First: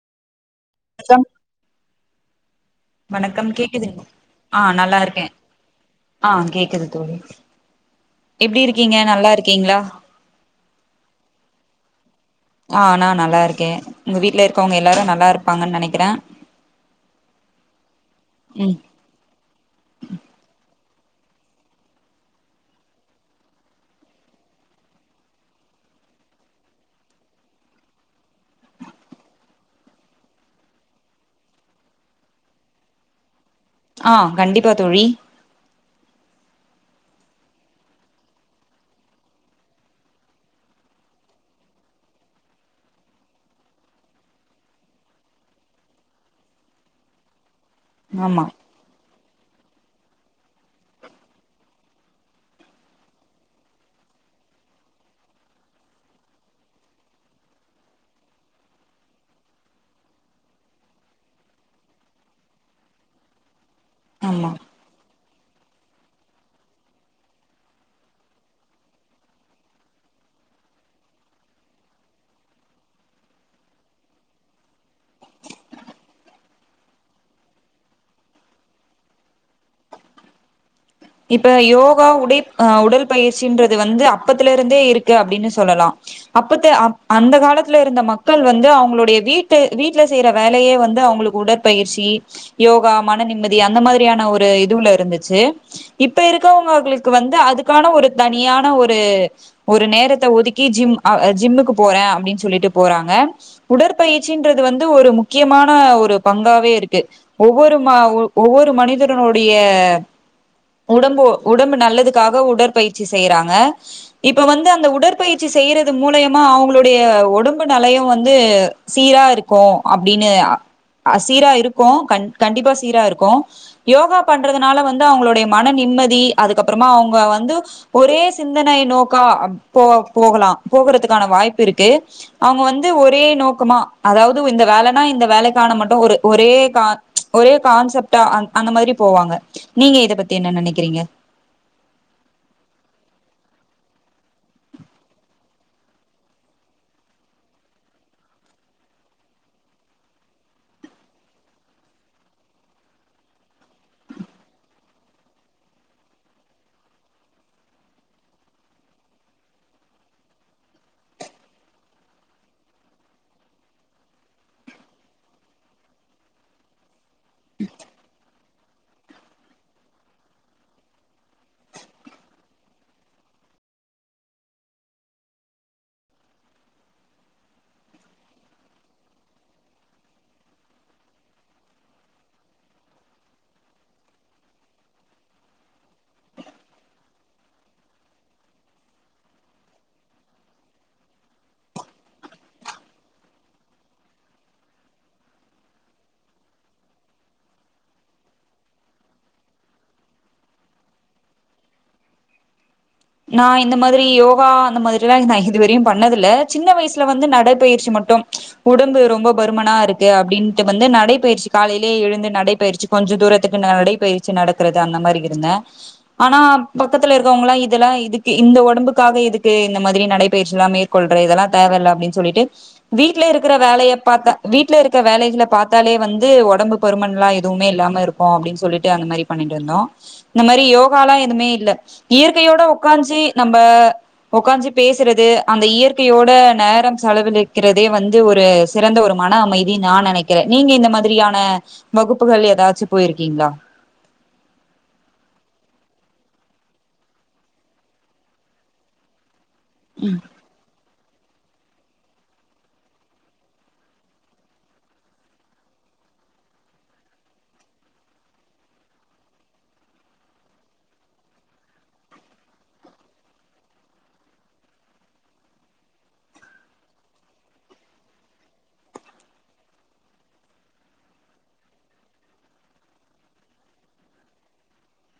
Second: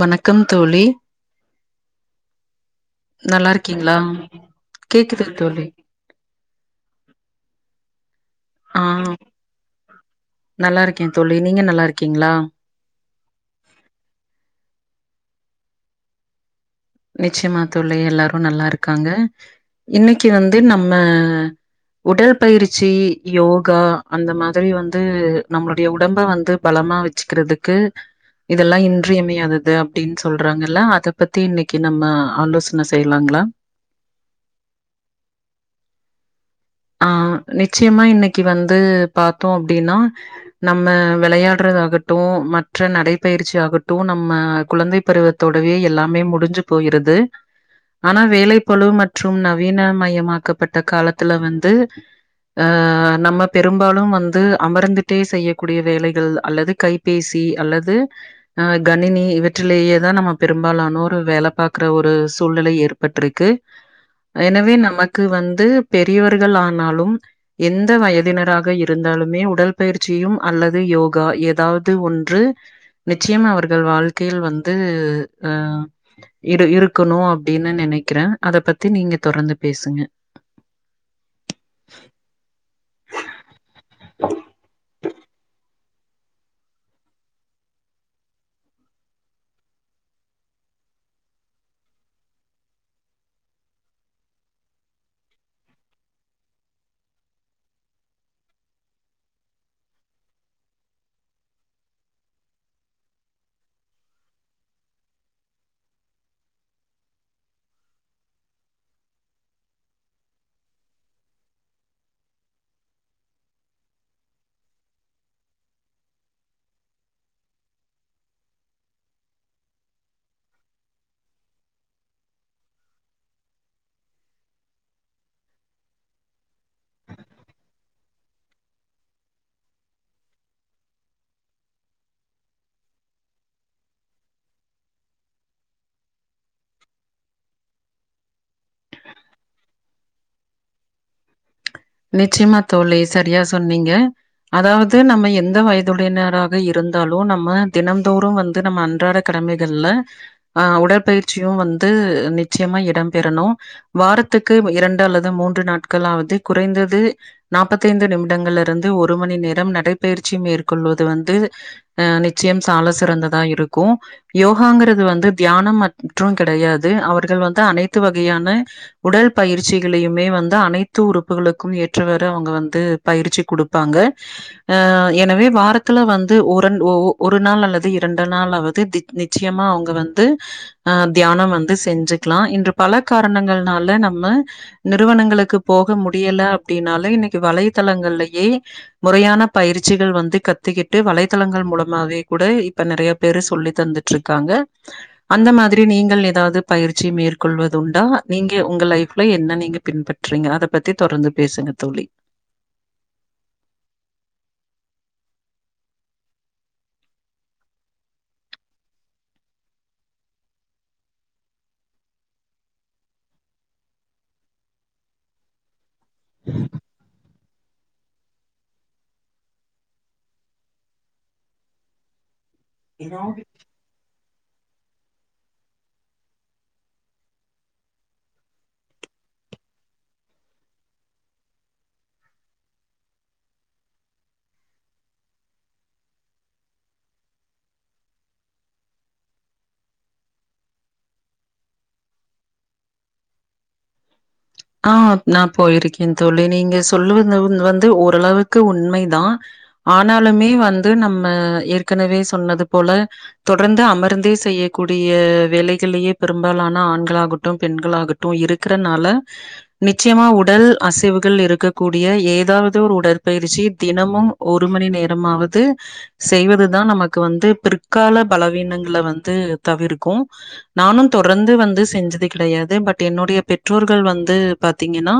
வணக் க்கம் தோழி வணக்கம் நல்லா வணக்கம் கேக்குது இருக்கீங்களா ஆ நல்லா கேக்குது இருக்கே தோழி ஆ கேக்குது தோழி எப்டி இருக்கீங்க நல்லா இருக்கீங்களா நல்லாருக்கே தோழி நீங்க நல்லா இரு ஆ நா நல்லா இருக்கே உங்க வீட்ல இருக்கவங்க எல்லாரு நல்லா நல்லா இருப்பாங்கன்னு நெனைக்கிறே நிச்சயமா தோழி எல்லாரு நல்லா ம் இருக்காங்க இன்னைக்கு வந்து நம்ம நம்ம உடல் பயிற்சி யோகா அந்த மாதிரி வந்து நம்மளுடைய உடம்ப வந்து பலமா வச்சுக்கிறதுக்கு இதெல்லா இன்றியமையாதது அப்பிடின்னு சொல்றாங்கல்ல அத பத்தி இன்னைக்கு க்கி நம்ம ஆலோசன செய்லாங்களா ஆ கண்டிப்பா தொழி ஆ நிச்சயமா இன்னைக்கு வந்து பாத்தோ அப்பிடின்னா நம்ம விளையாடுறதா ஆகட்டு மற்ற நடைப்பயிற்சி ஆகட்டு நம்ம குழந்தை பருவத்தோடவே எல்லாமே முடிஞ்சு போயிருது ஆனா ஆமா வேலைப்பழுவு மட் ற்றும் நவீன மயமாக்கப்பட் ட காலத்துல வந் த்து அ நம்ம பெரும்பாலு வந்து அமர்ந்துட்டே செய்யக்கூடிய வேலைகள் அல்லது கைபேசி அல்லது அ கணினி இவற்றிலேயேதா நம்ம பெரும்பாலானோர் வேல பாக்குற ஒரு சூழ்நிலை ஏற்பட்டிருக்கு ஆமா எனவே நமக் இதுக்கு வந்து பெரியவர் ட்டுகள் ஆனாலும் எந்த வயதினராக இருந்தாலுமே உடல் பயிற்சியு அல்லது யோகா ஏதாவது ஒன்று நிச்சயம் அவர்கள் வாழ்க்கையில் வந்து ஆ இ இருக்கணு அப்பிடின்னு நெனைக்கிறே அத பத்தி நீங்க தொடர்ந்து பேசுங்க இப்ப யோகா உடை ஆ உடல் பயிற்சன்றது வந்து அப்பத்துல இருந்தே இருக்கு அப்டின்னு சொல்லலா அப்பத்த அ அந்த காலத்துல இருந்த மக்கள் வந்து அவுங்களுடைய வீட்டு வீட்டுல செய்யற வேலையே வந்து அவுங்களுக்கு உடற்பயிற்சி யோகா மன நிம்மதி அந்த மாதிரியான ஒரு இதுல இருந்துச்சு இப்ப இருக்கவங்கங்களுக்கு வந்து அதுக்கான ஒரு தனியான ஒரு ஒரு நேரத்தை ஒதுக்கி ஜிம் அஹ் ஜிம்முக்கு போறேன் அப்படின்னு சொல்லிட்டு போறாங்க உடற்பயிற்சின்றது வந்து ஒரு முக்கியமான ஒரு பங்காவே இருக்கு ஒவ்வொரு மா ஒவ்வொரு மனிதரனுடைய உடம்பு உடம்பு நல்லதுக்காக உடற்பயிற்சி செய்யுறாங்க இப்ப வந்து அந்த உடற்பயிற்சி செய்யுறது மூலியமா அவுங்களுடைய உடம்பு நிலையு வந்து சீரா இருக்கு அப்டின்னு சீரா இருக்கு கண்டிப்பா சீரா இருக்கு யோகா பண்றதுனால வந்து அவுங்களுடைய மன நிம்மதி அதுக்கப்புறமா அவுங்க வந்து ஒரே சிந்தனை நோக்கா போ போகலா போகறதுக்கான வாய்ப்பு இருக்கு அவுங்க வந்து ஒரே நோக்கமா அதாவது இந்த வேலைனா இந்த வேலைக்கான மட்டு ஒரே ஒரே கான்சப்டா அந்த மாதிரி போவாங்க நீங்க இத பத்தி என்ன நெனக்குறீங்க நிச்சியமா தோழி சரியா சொன்னீங்க அதாவது நம்ம எந்த வயதுடையனராக இருந்தாலு நம்ம தினந்தோறு வந்து நம்ம அன்றாட கடமைகள்ல ஆ உடற்பயிற்சியு வந்து நிச்சயமா இடம்பெறனு வாரத்துக்கு இரண்டு அல்லது மூன்று நாட்கள்ளாவது குறைந்தது நாற்பத்தைந்து நிமிடங்கள்ல இருந்து ஒரு மணி நேரோ நடைபயிற்சி மேற்கொள்வது வந்து அ நிச்சயம் சால சிறந்ததா இருக்கு யோகாங்கிறது வந்து தியானம் மற்று கிடையாது அவர்கள் வந்து அனைத்து வகையான உடல் பயிற்சிகளையுமே வந்து அனைத்துரு ம்புகளுக்கு ஏற்றவாறு அவுங்க வந்து பயிற்சி குடுப்பாங்க ஆ எனவே வாரத்துல வந்து ஒரு ஒரு நாள் அல்லது இரண்டு நாள் ஆவது நிச்சயமா அவுங்க வந்து ஆ தியானோ வந்து செஞ்சுக்கலா இன்று பல காரணங்கள்னால நம்ம நிறுவனங்களுக்கு போக முடி முடியல அப்டின்னாலே இன்னக்கி வலைத்தளங்கள்யே முறையான பயிற்சிகள் வந்து கத்துக்கிட்டு வலைத்தளங்கள் மூலமாவே கூட இப்ப நிறைய பேரு சொல்லி தந்துட்டு இருக்காங்க அந்த மாதிரி நீங்கள் ஏதாவது பயிற்சி மேற்கொள்வதுண்டா நீங்க உங்க லைஃப்ல என்ன நீ பின்பற்றுறீங்க அத பத்தி தொடர்ந்து பேசுங்க தோழி நா இந்த மாதிரி யோகா அந்த மாதிரி எல்லா நா இதுவரையு பண்ணதில்ல சின்ன வயசுல வந்து நடைபயிற்சி மட்டு உடம்பு ரொம்ப பருமனா இருக்கு அப்பிடின்ட்டு வந்து நடைபயிற்சி காலையிலேயே எழுந்து நடைபயிற்சி கொஞ்ச தூரத்துக்கு நடைப்பயிற்சி நடக்குறது அந்த மாதிரி இருந்தே ஆனா பக்கத்துல இருக்கவுங்களா இது இதெல்லா இதுக்கு இந்த ஒடம்புக்காக இதுக்கு இந்த மாதிரி நடைபயிற்சி எல்லா மேற்கொள்ற இதெல்லா தேவையில்ல அப்டின்னு சொல்லிட்டு வீட்ல இருக்குற வேலய பாக்க வீட்ல இருக்க வேலைகல பாத்தாலே வந்து ஒடம்பு பருமன் எல்லா எதுவுமே இல்லாம இருக்கு அப்டின்னு சொல்லிட்டு அந்த மாதிரி பண்ணிட்டு இருந்தோ இந்த மாதிரி யோகாலா எதுவுமே இல்ல இயற்கை இயற்கையோட உக்காஞ்சி நம்ப உக்காஞ்சி பேசுறது அந்த இயற்கையோட நேரம் செலவழிக்கிறதே வந்து ஒரு சிறந்த ஒரு மன அமைதி நா நெனக்குறே நீங்க இந்த மாதிரியான வகுப்புகள் ஏதாச்சு போயிருக்கீங்ளா ஆ நா போயிருக்கே தோழி நீங்க சொல்லுவது வந்து ஓரளவுக்கு உண்மைதா ஆனாலுமே வந்து நம் ஏற்கனவே சொன்னது போல தொடர்ந்து அமர்ந்தே செய்யக்கூடிய வேலைகளியே பெரும்பாலான ஆண்களாகட்டு பெண்களாகட்டு இருக்கிறனால நிச்சயமா உடல் அசைவுகள் இருக்கக்கூடிய ஏதாவது ஒரு உடற்பயிற்சி தினமும் ஒரு மணி நேரமாவது செய்வதுதா நமக்கு வந்து பிற்கால பலவீனங்கள வந்து தவிர்க்கு நானு தொடர்ந்து வந்து செஞ்சது கிடையாது பட் என்னுடைய பெற்றோர் வந்து பாத்தீங்கன்னா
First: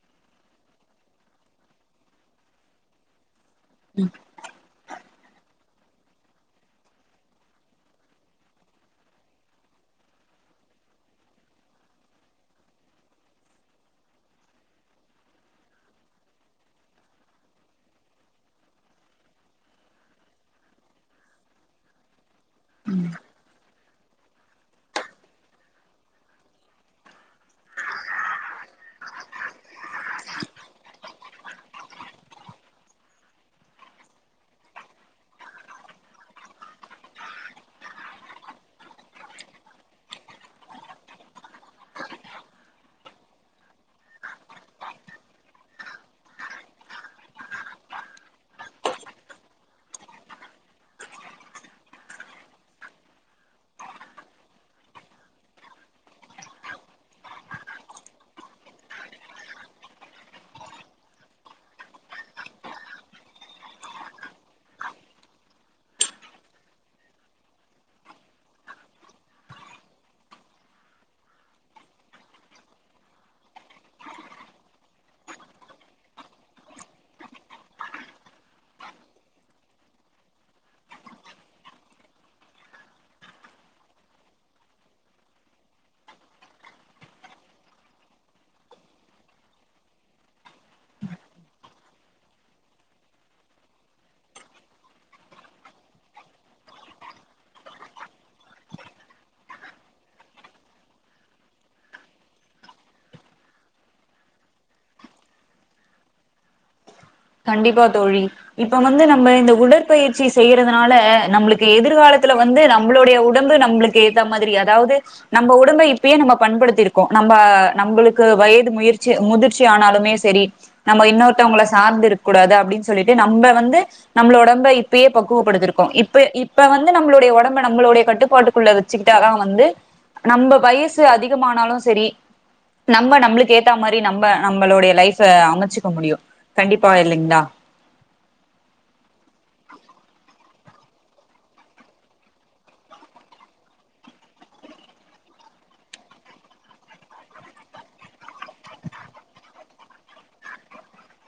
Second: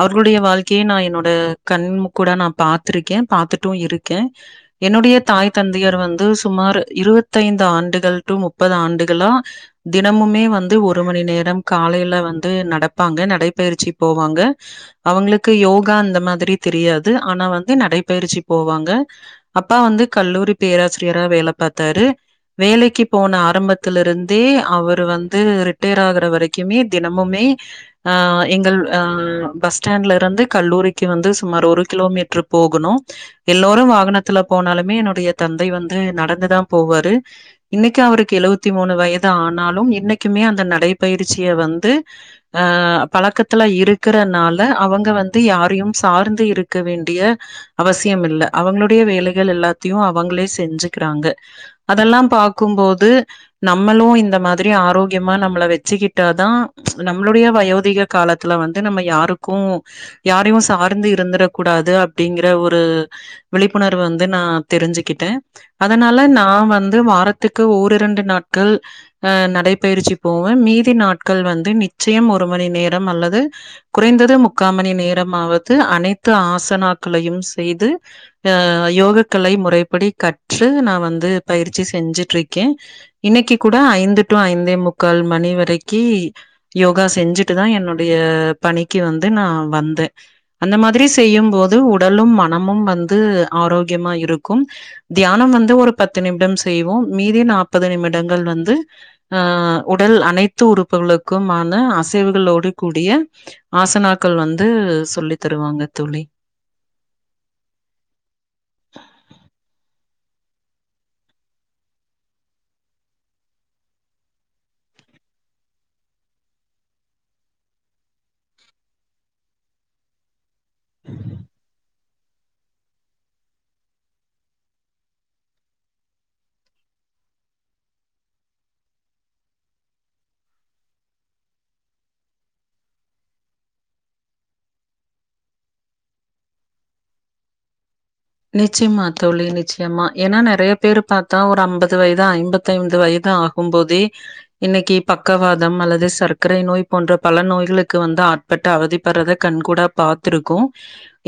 அவர்களுடைய வாழ்க்கையை நா என்னோட கண் கூட நா பாத்திருக்கே பாத்து இருக்கே என்னுடைய தாய்தந் தந்தையர் வந்து சுமார் இருபத்தைந்து ஆண்டுகள் டு முப்பது ஆண்டுகளா தினமுமே வந்து ஒரு மணி நேரம் காலேல வந்து நட பாப்பாங்க நடைபயிற்சி போவாங்க அவுங்களுக்கு யோகா இந்த மாதிரி தெரியாது ஆனா வந்து நடைப்பயிற்சி போவாங்க அப்பா வந்து கல்லூரி பேராசிரியரா வேல பாத்தாரு வேலைக்கு போன ஆரம்ப த்துல இருந்தே அவரு வந்து ரிட்டையர் ஆகுற வரைக்குமே தினமுமே ஆ எங்கள் ஆ பஸ் ஸ்டாண்ட்ல இருந்து கல்லூரிக்கு வந்து சுமார் ஒரு கிலோமீட்ரு போகணு எல்லோரும் வாகனத்துல போனாலுமே என்னுடைய தந்தை வந்து நடந்துதா போவாரு இன்னைக்கு அவருக்கு எழுவத்தி மூனு வயது ஆனாலும் இன்னைக்குமே அந்த நடைபயிற்சிய வந்து ஆ பழக்கத்துல இருக்குறனால அவுங்க வந்து யாரையு சார்ந்து இருக்க வேண்டிய அவசியம் இல்ல அவுங்களுடைய வேலைகள் எல்லாத்தையும் அவுங்களே செஞ்சுக்கிறாங்க அதெல்லாம் பாக்கும்போது நம்மளும் இந்த மாதிரி ஆரோக்கியமா நம்மள வெச்சுக்கிட்டாதா நம் நம்மளுடைய வயோதிக காலத்ல வந்து நம்ம யாருக்கு யாரையு சார்ந்து இருந்துட கூடாது அப்டிங்கிற ஒரு விழிப்புணர்வு வந்து நா தெரிஞ்சுக்கிட்டே அதனால நா வந்து வாரத்துக்கு ஓர் இண்டு நாட்கள் அ நடைபயிற்சி போவே மீதி நாட்கள் வந்து நிச்சயம் ஒரு மணி நேரம் அல்லது குறைந்தது முக்கால் மணி நேரமாவது அனைத்து ஆசனாக்களையும் செய்து அ யோகக்களை முறைப்படி கற்று நா வந்து பயிற்சி செஞ்சுட்டு இருக்கே இன்னைக்கு கூட ஐந்து டு ஐந்தே முக்கால் மணி வரைக்கு யோகா செஞ்சுட்டு தா என்னுடைய பணிக்கு வந்து நா வந்தே அந்த மாதிரி செய்யும் போது உடலும் மனமும் வந்து ஆரோக்கியமா இருக்கும் தியானம் வந்து ஒரு பத்து நிமிடம் செய்வோம் மீதி நாற்பது நிமிடங்கள் வந்து ஆ உடல் அனைத்து உறுப்புகளுக்கும் முக்குமான அசைவுகளோடு கூடிய ஆசனாக்கள் வந்து சொல்லி தருவாங்க தோழி கண்டிப்பா தோழி இப்ப வந்து நம்ம இந்த உடற்பயிற்சி செய்யுறதுனால நம்மளுக்கு எதிர்காலத்ல வந்து நம்மளுடைய உடம்பு நம்மளுக்கு ஏத்த மாதிரி அதாவது நம்ம உடம்பை இப்பயே நம்ம பண்படுத்திருக்கோ நம்ம நம்மளுக்கு வயது முயற்சி முதிர்ச்சி ஆனாலுமே சரி நம்ம இன்னோருத்தவங்கள சார்ந்து இரு கூடாது அப்டின்னு சொல்லிட்டு நம்ம வந்து நம்மள உடம்ப இப்பயே பக்குவப்படுத்திருக்கோ இப்ப இப்ப வந்து நம்மளுடைய ஒடம்ப நம்மளுடைய கட்டுப்பாட்டுக்குள்ள வச்சுக்கிட்டாதா வந்து நம்ம வயசு அதிகமானாலு சரி நம்ம நம்மளுக்கு ஏத்தா மாரி நம்ம நம்மளுடைய லைஃப்ப அமச்சுக்க முடியு கண்டிப்பா பாயலிங்களா நிச்சயமா தோழி நிச்சயம்மா ஏனா நா நெறய பேர் பாத்தா ஒரு அம்பது வயது ஐம்பத்தி ஐந்து வயது ஆகும் போதே இன்னைக்கு பக்கவாதம் அல்லது சர்க்கரை நோய் போன்ற பல நோய்களுக்கு வந்து ஆட்பட்டு அவதிப்படறத கண் கூட பாத்திருக்கோ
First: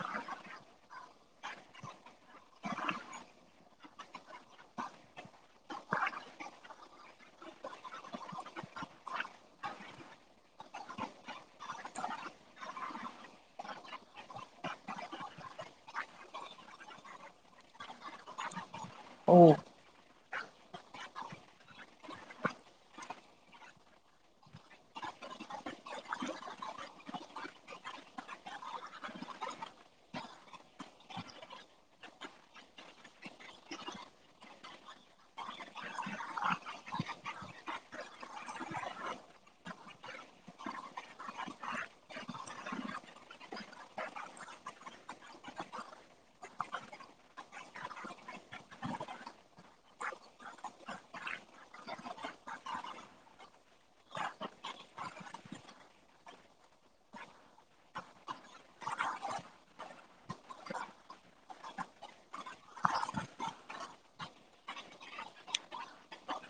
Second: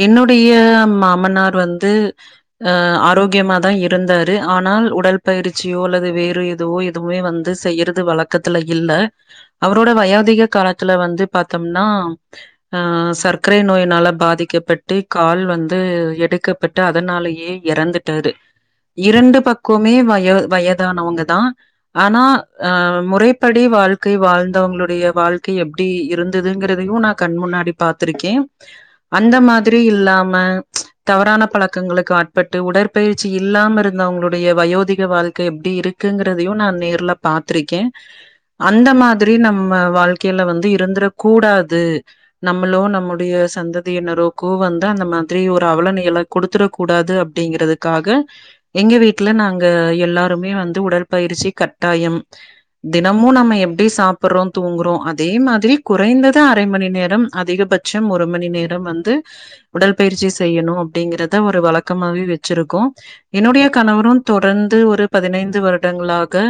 என்னுடைய மாமனார் வந்து அ ஆரோக்கியமா தா இருந்தாரு ஆனால் உடல் பயிற்சியோ அல்லது வேறு எதுவோ எதுவுமே வந்து செய்யுறது வழக்கத்துல இல்ல அவரோட வயாதிக காலத்ல வந்து பாத்தம்னா அ சர்க்கரை நோயினால பாதிக்கப்பட்டு கால் வந்து எடுக்க பட்டு அதனாலயே எறந்துட்டாரு ஓ இரண்டு பக்கொமே வயோ வயதானவங்க தா ஆனா அ முறைப்படி வாழ்க்கை வாழ்ந்தவங்களுடைய வாழ்க்கை எப்டி இருந்ததுங்கிறதையு நா கண் முன்னாடி பாத்துருக்கே அந்த மாதிரி இல்லாம தவறான பழக்கங்களுக்கு ஆட்பட்டு உடற்பயிற்சி இல்லாம இருந்தவங்களுடைய வயோதிக வாழ்க்கை எப்பிடி இருக்குங்கிறதையு நா நேர்ல பாத்திருக்கே அந்த மாதிரி நம்ம வாழ்க்கையில வந்து இருந்திர கூடாது நம்மளோ நம்முடைய சந்ததியினரோகோ வந்தா அந்த மாதிரி ஒரு அவல நில குடுத்தரக்க கூடாது அப்படிங்கறதுக்காக எங்க வீட்டுல நாங்க எல்லாருமே வந்து உடல் பயிற்சி கட்டாயம் தினமும் நம்ம எப்பிடி சாப்பிடுறோ தூங்குறோ அதே மாதிரி குறைந்தது அரை மணி நேரம் அதிகபட்சம் ஒரு மணி நேரம் வந்து உடல் பயிற்சி செய்யணு அப்படிங்கிறத ஒரு வழக்கமாவே வச்சிருக்கோ என்னுடைய கணவரு தொடர்ந்து ஒரு பதினைந்து வருடங்களாக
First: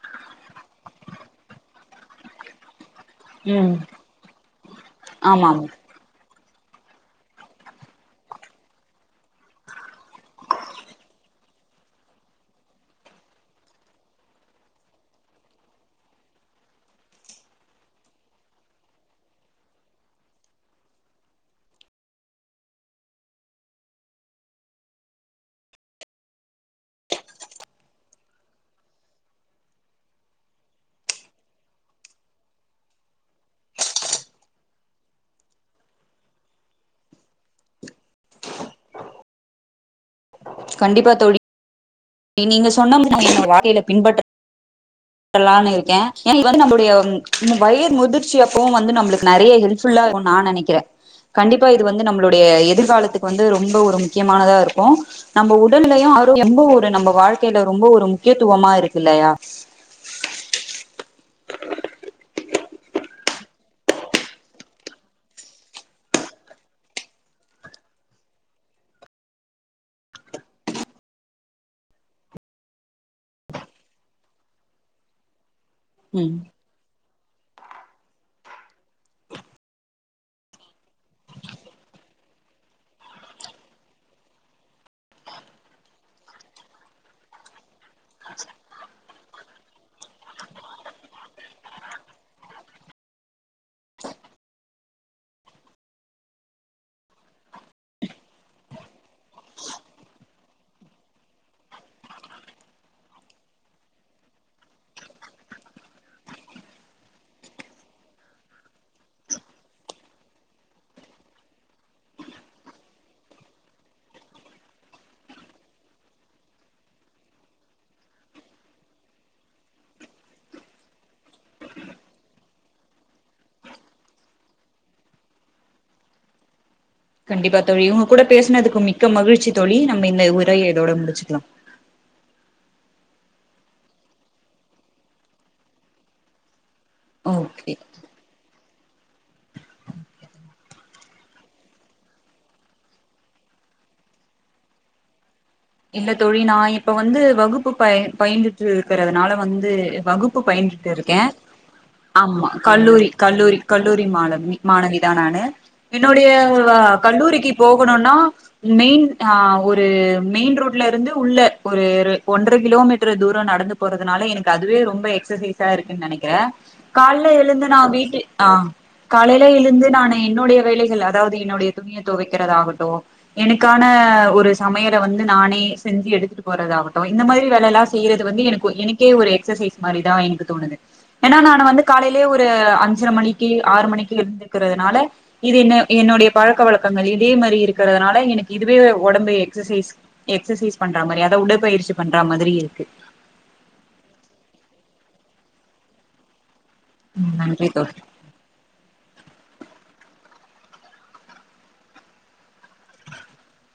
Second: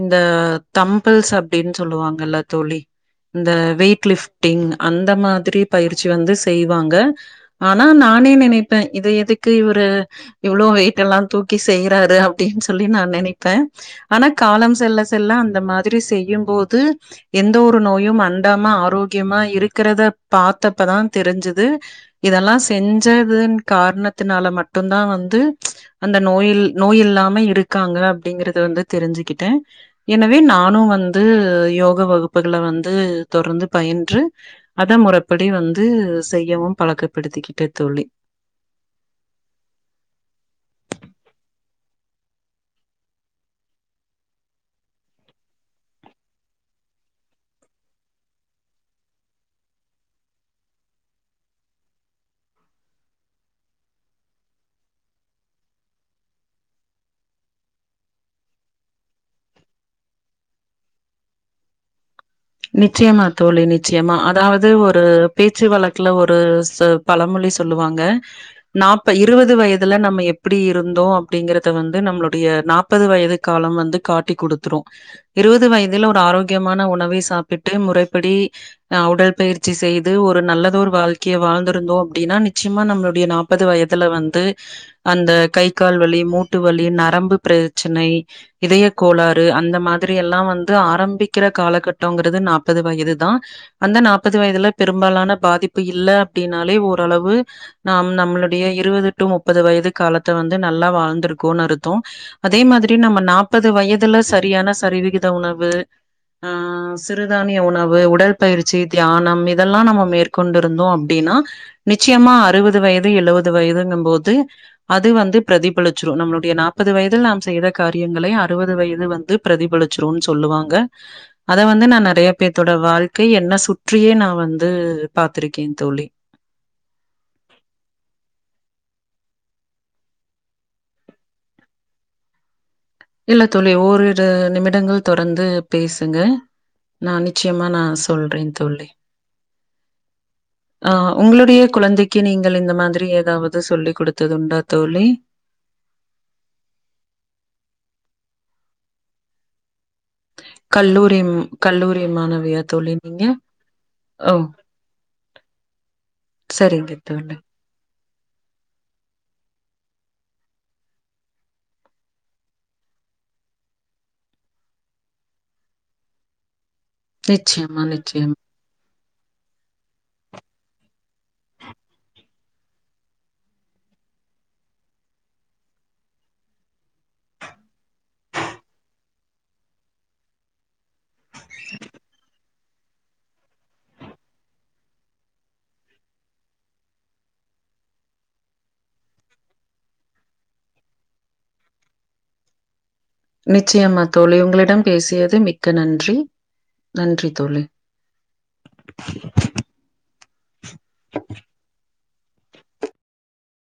இந்த தம்பள்ஸ் அப்பிடின்னு சொல்லுவாங்கல்ல தோழி இந்த ம் வெயிட் லிப்டிங் அந்த மாதிரி ஆமாம் பயிற்சி வந்து செ செய்வாங்க ஆனா நானே நினைப்ப த்த இத எதுக்கு இவரு இவ்வளோ வெயிட் எல்லா தூக்கி செய்யறாரு அப்பிடின்னு சொல்லி நா நெனைப்பே ஆனா காலம் செல்ல செல்ல அந்த மாதிரி செய்யு போது எந்த ஒரு நோயு அண்டாம ஆரோக்கியமா இருக்கிறத பாத்தப்பதா தெரிஞ்சுது இதெல்லா செஞ்சதுன் காரணத்தினால மட்டும்தா வந்து அந்த நோயில் நோய் இல்லாம இருக்காங்க அப்படிங்கறத வந்து தெரிஞ்சுக்கிட்டே எனவே நானு வந்து யோக வகுப்புகள வந்து தொடர்ந்து பயின்று அத முறப்படி வந்து செய்யவு பழக்கப்படுத்திக்கிட்டே தோழி கண்டிப்பா தோழி நீ நீங்க சொன்ன முறைய என் வாழ்கையில பின்பற்ற லாம்னு இருக்கே ஏ இது வந்து நம்மடைய வயது முதிர்ச்சி அப்புவு வந்து நம்மளுக்கு நெறைய ஹெல்ஃபுல்லா இருக்கும்னு நா நெனைக்கிறே கண்டிப்பா இது வந்து நம்மளுடைய எதிர்காலத்துக்கு வந்து ரொம்ப ஒரு முக்கியமானதா இருக்கு நம்ம உடலயையு ஆரோக்கியம் ரொம்ப ஒரு நம்ம வாழ்க்கையில ரொம்ப ஒரு முக்கியத்துவமா இருக்கு இல்லையா நிச்சயமா தோழி நிச்சயமா அதாவது ஒரு பேச்சு வழக்குல ஒரு பழமொழி சொல்லுவாங்க நாப் இருபது வயதுல நம்ம எப்பிடி இருந்தோ அப்பிடிங்கறத வந்து நம்மளுடைய நாப்பது வயது காலம் வந்து காட்டி குடுத்துரு இருவ து வயதில ஒரு ம் ஆரோக்கியமான உணவை ச ட்டு முறைப்படி ஆ உடல் பயிற்சி செய்து ஒரு நல்லத ஒரு வாழ்க்கைய வாழ்ந்திருந்தோ அப்பிடின்னா நிச் ச்சியமா நம்மளுடைய நாப்பது வயதுல வந்து அந்த கை கால் வலி மூட்டு வலி நரம்பு பிர ச்சனை இதய கோளாறு அந்த மாதிரி எல்லா வந் த்து ஆரம்பிக்கிற காலகட்ட ட்டோ ங்கிறது நாப்பது வயதுதா அந்த நாப்பது வயதுல பெரும்பாலான பாதிப்பு இல்ல அப்பிடின்னாலே ஓரளவு நம் நம்மளுடைய இருபது டு முப்பது வயது காலத்த வந்து நல்லா வாழ்ந்திருக்கோநர்த்தோ அதே மாதிரி நம்ம நாப்பது வயதுல சரியான சரிவிகித உணவு ஆ சிறுதானிய உணவு உடல் பயிற்சி தியானம் இதெல்லா நம்ம மேற்கொண்டிருந்தோ அப்படின்னா நிச்சயமா அறுவது வயது எழுவது வயதுங்குபோது அது வந்து பிரதிபலிச்சிரு நம்மளுடைய நாப்பது வயதில் நாம் செய்த காரியங்களை அறுபது வயது வந்து பிரதிபலிச்சிரு சொல்லுவாங்க அ அத வந்து நான் நெறைய பேத்தோட வாழ்க்கை என்ன சுற்றியே நா வந்து பாத்திருக்கே தோழி கண்டிப்பா தோழி இவுங்க கூட பேசுனதுக்கு மிக்க மகிழ்ச்சி தோழி நம்ம இந்த உரைய இதோட முடிச்சிக்கலா இல்ல தோழி ஓரிரு நிமிடங்கள் தொடர்ந்து பேசுங்க நா நிச்சயமா ஓகே நா சொல்றே தோழி ஆ உங்களுடைய குழந்தைக்கு நீங்கள் இந்த மாதிரி ஏதாவது சொல்லிக் கொடுத்தது உண்டா தோழி இல்ல தோழி நா இப்ப வந்து வகுப்பு பயின் பயின்ந்துட்டு இருக்கறதுனால வந்து வகுப்பு பயின்றுட்டு கல்லூரி இருக்கேன் ம் கல்லூரி ஆமா மாணவியா தோழி கல்லூரி நீங்க? கல்லூரி கல்லூரி ஓ! மாலவி மாணவி தா நானு என்னுடைய ஓ வா சரிங்க தோழி. கல்லூரிக்கு போகணுன்னு நா மெயின் ஆ ஒரு மெயின் ரோட்ல இருந்து உள்ள ஒரு ரு ஒன்றரை கிலோமீட்டர் தூரோ நடந்து போறதுனால எனக்கு அதுவே ரொம்ப எக்ஸசைஸா இருக்குன்னு நெனைக்கிறே கால்ல எழுந்து நா நிச்சயமா, வீட்டு நிச்சயமா. ஆ காலையிலில எழுந்து நான் என்னுடைய வேலைகள் அதாவது என்னுடைய துணிய தொவைக்கிறத ஆகட்டும் எனக்கான ஒரு சமையல வந் ந்து நானே செஞ்சு எடுத்துட்டு போறதாகட்டு இந்த மாரி வேலல்லா செய்யறது வந்து என எனக்கே ஒரு எக்சசைஸ் மாரிதா எனக்கு தோணுது ஏன்னா நான் வந்து காலையிலே ஒரு அஞ்சரை மணிக்கு ஆறு மணிக்கு எந்திக்கிறதுனால இது என்ன என்னுடைய பழக்க வழக்கங்கள் இதே மாரி இருக்கிறதுனால எனக்கு இதுவே உடம்பு எக்சசைஸ் எக்சசைஸ் பண்ற மாரி அதா உடற்பயிற்சி பண்ற மாதிரி இருக்கு நிச்சயமா தோழி உங்களிடம் பேசியது மிக்க நன்றி நன்றி தோழி